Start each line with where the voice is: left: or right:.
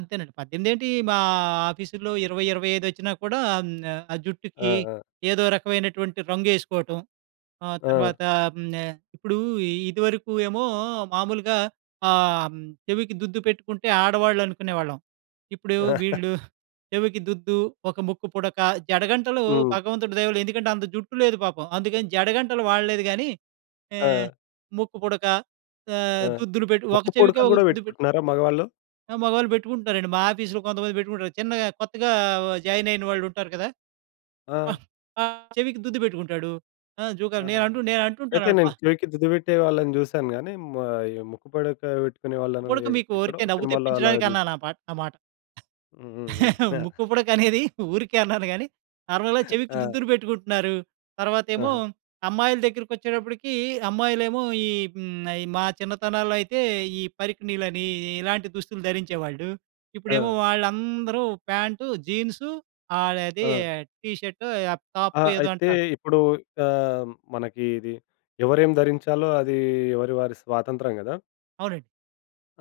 right: అంతేనండి. 18 ఏంటీ! మా ఆఫీసుల్లో 20, 25 వచ్చినా కూడా అ‌మ్ ఆహ్, ఆ
left: ఆ!
right: జుట్టుకి
left: ఆ!
right: ఏదో రకమైనటువంటి రంగేసుకోవటం, ఆహ్,
left: ఆ!
right: తర్వాత హ్మ్. ఆహ్, ఇప్పుడూ ఇ ఇదివరకు ఏమో, మామూలుగా ఆహ్, హ్మ్. చెవికి దుద్దు పెట్టుకుంటే, ఆడవాళ్ళునుకునేవాళ్ళం. ఇప్పుడు వీళ్ళు చెవికి దుద్దు, ఒక ముక్కు పుడక, జడగంటలు
left: హ్మ్.
right: భగవంతుడు దయవల్ల ఎందుకంటే అంత జుట్టు లేదు పాపం! అందుకని జడగంటలు వాడలేదు గానీ, ఏహ్!
left: ఆ!
right: ముక్కు పుడక ఆహ్,
left: ఆ!
right: దుద్దులు పెట్టి ఒక
left: ముక్కు
right: చెవికే
left: పుడకలు
right: ఒక
left: కూడా
right: దుద్దు పెట్టి
left: పెట్టుకుంటున్నారా మగవాళ్ళు?
right: ఆ! మగాళ్ళు పెట్టుకుంటారండి మా ఆఫీస్‌లో కొంతమంది పెట్టుకుంటారు. చిన్నగా కొత్తగా ఆహ్, వ జాయినయిన వాళ్లుంటారు కదా! ఆ!
left: ఆ!
right: ఆహ్, చెవికి దుద్దు పెట్టుకుంటాడు. ఆ! జూకాలు
left: ఆహా!
right: నేను అంటు నేనంటుటాను
left: అయితే
right: అడప
left: నేను చెవికి దుద్దుపెట్టే వాళ్ళని జూసాను గానీ, హ్మ్. ఆహ్, యు ఈ ముక్కు పుడక బెట్టుకునే వాళ్ళని
right: ఇప్పుడికి
left: ఎ
right: మీకు
left: ఎక్కడో
right: ఊరికే నవ్వు
left: సినిమాలో అలాగా జూసాం.
right: తెప్పించడానికన్నానా పాట్ ఆ మాట.
left: హుహుహు. యాహ్!
right: ముక్కుపుడకనేది, ఊరికే అన్నాను గానీ, నార్మల్‌గా చెవికి
left: ఆ!
right: దుద్దులు పెట్టుకుంటున్నారు. తర్వాతేమో
left: ఆహా!
right: అమ్మాయిల దగ్గరికొచ్చేటప్పటికి, అమ్మాయిలేమో ఈ హ్మ్. అయి మా చిన్నతనంలో అయితే, ఈ పరికిణీలనీ ఇ ఇలాంటి దుస్తులు ధరించేవాళ్ళు. ఇప్పుడేమో
left: ఆ!
right: వాళ్ళందరూ ప్యాంటు, జీన్సు ఆహ్, అదీ
left: ఆ!
right: టీ షర్టో, అప్ టాప్
left: ఆ!
right: ఏదో
left: అయితే,
right: అంటారు.
left: ఇప్పుడు ఆహ్, మనకి ఇది ఎవరేం ధరించాలో, అదీ ఎవరి వారి స్వాతంత్రం కదా!
right: అవునండి.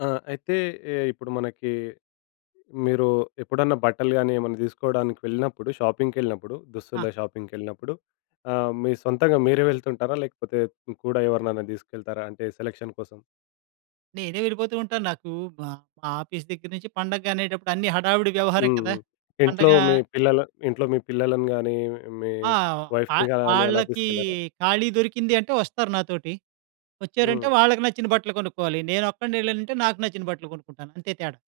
left: ఆ! అయితే ఎ ఇప్పుడు మనకి మీరు ఎప్పుడన్నా బట్టలు గానీ ఏమన్నా దీసుకోడానికి వెళ్ళినప్పుడు, షాపింగ్‌కెళ్ళినప్పుడు
right: ఆ!
left: దుస్తులే షాపింగ్‌కెళ్ళినప్పుడు, ఆహ్, మీ సొంతగా మీరే వెళ్తుంటారా? లేకపోతే హ్మ్. కూడా ఎవరిననా దీసుకెళ్తారా అంటే సెలక్షన్ కోసం?
right: నేనే వెళ్ళిపోతూ ఉంటాను. నాకు మ మా ఆఫీస్ దగ్గర నుంచి పండగ అనేటప్పుడన్నీ హడావిడి వ్యవహారం కదా!
left: హుహు. ఇంట్లో
right: పండగా
left: మీ పిల్లలు ఇంట్లో మీ పిల్లలను గానీ, మీ
right: ఆవ్ ఆ!
left: వైఫ్‌ని
right: ఆహ్,
left: గానీ అలా
right: ఆళ్ళకీ
left: తీసుకెళ్లారా?
right: ఖాళీ దొరికింది అంటే వస్తారు నాతోటి. వచ్చారంటే,
left: హ్మ్.
right: వాళ్ళకి నచ్చిన బట్టలు కొనుక్కోవాలి. నేనొక్కడినెళ్ళానంటే, నాకు నచ్చిన బట్టలు కొనుక్కుంటాను. అంతే తేడా.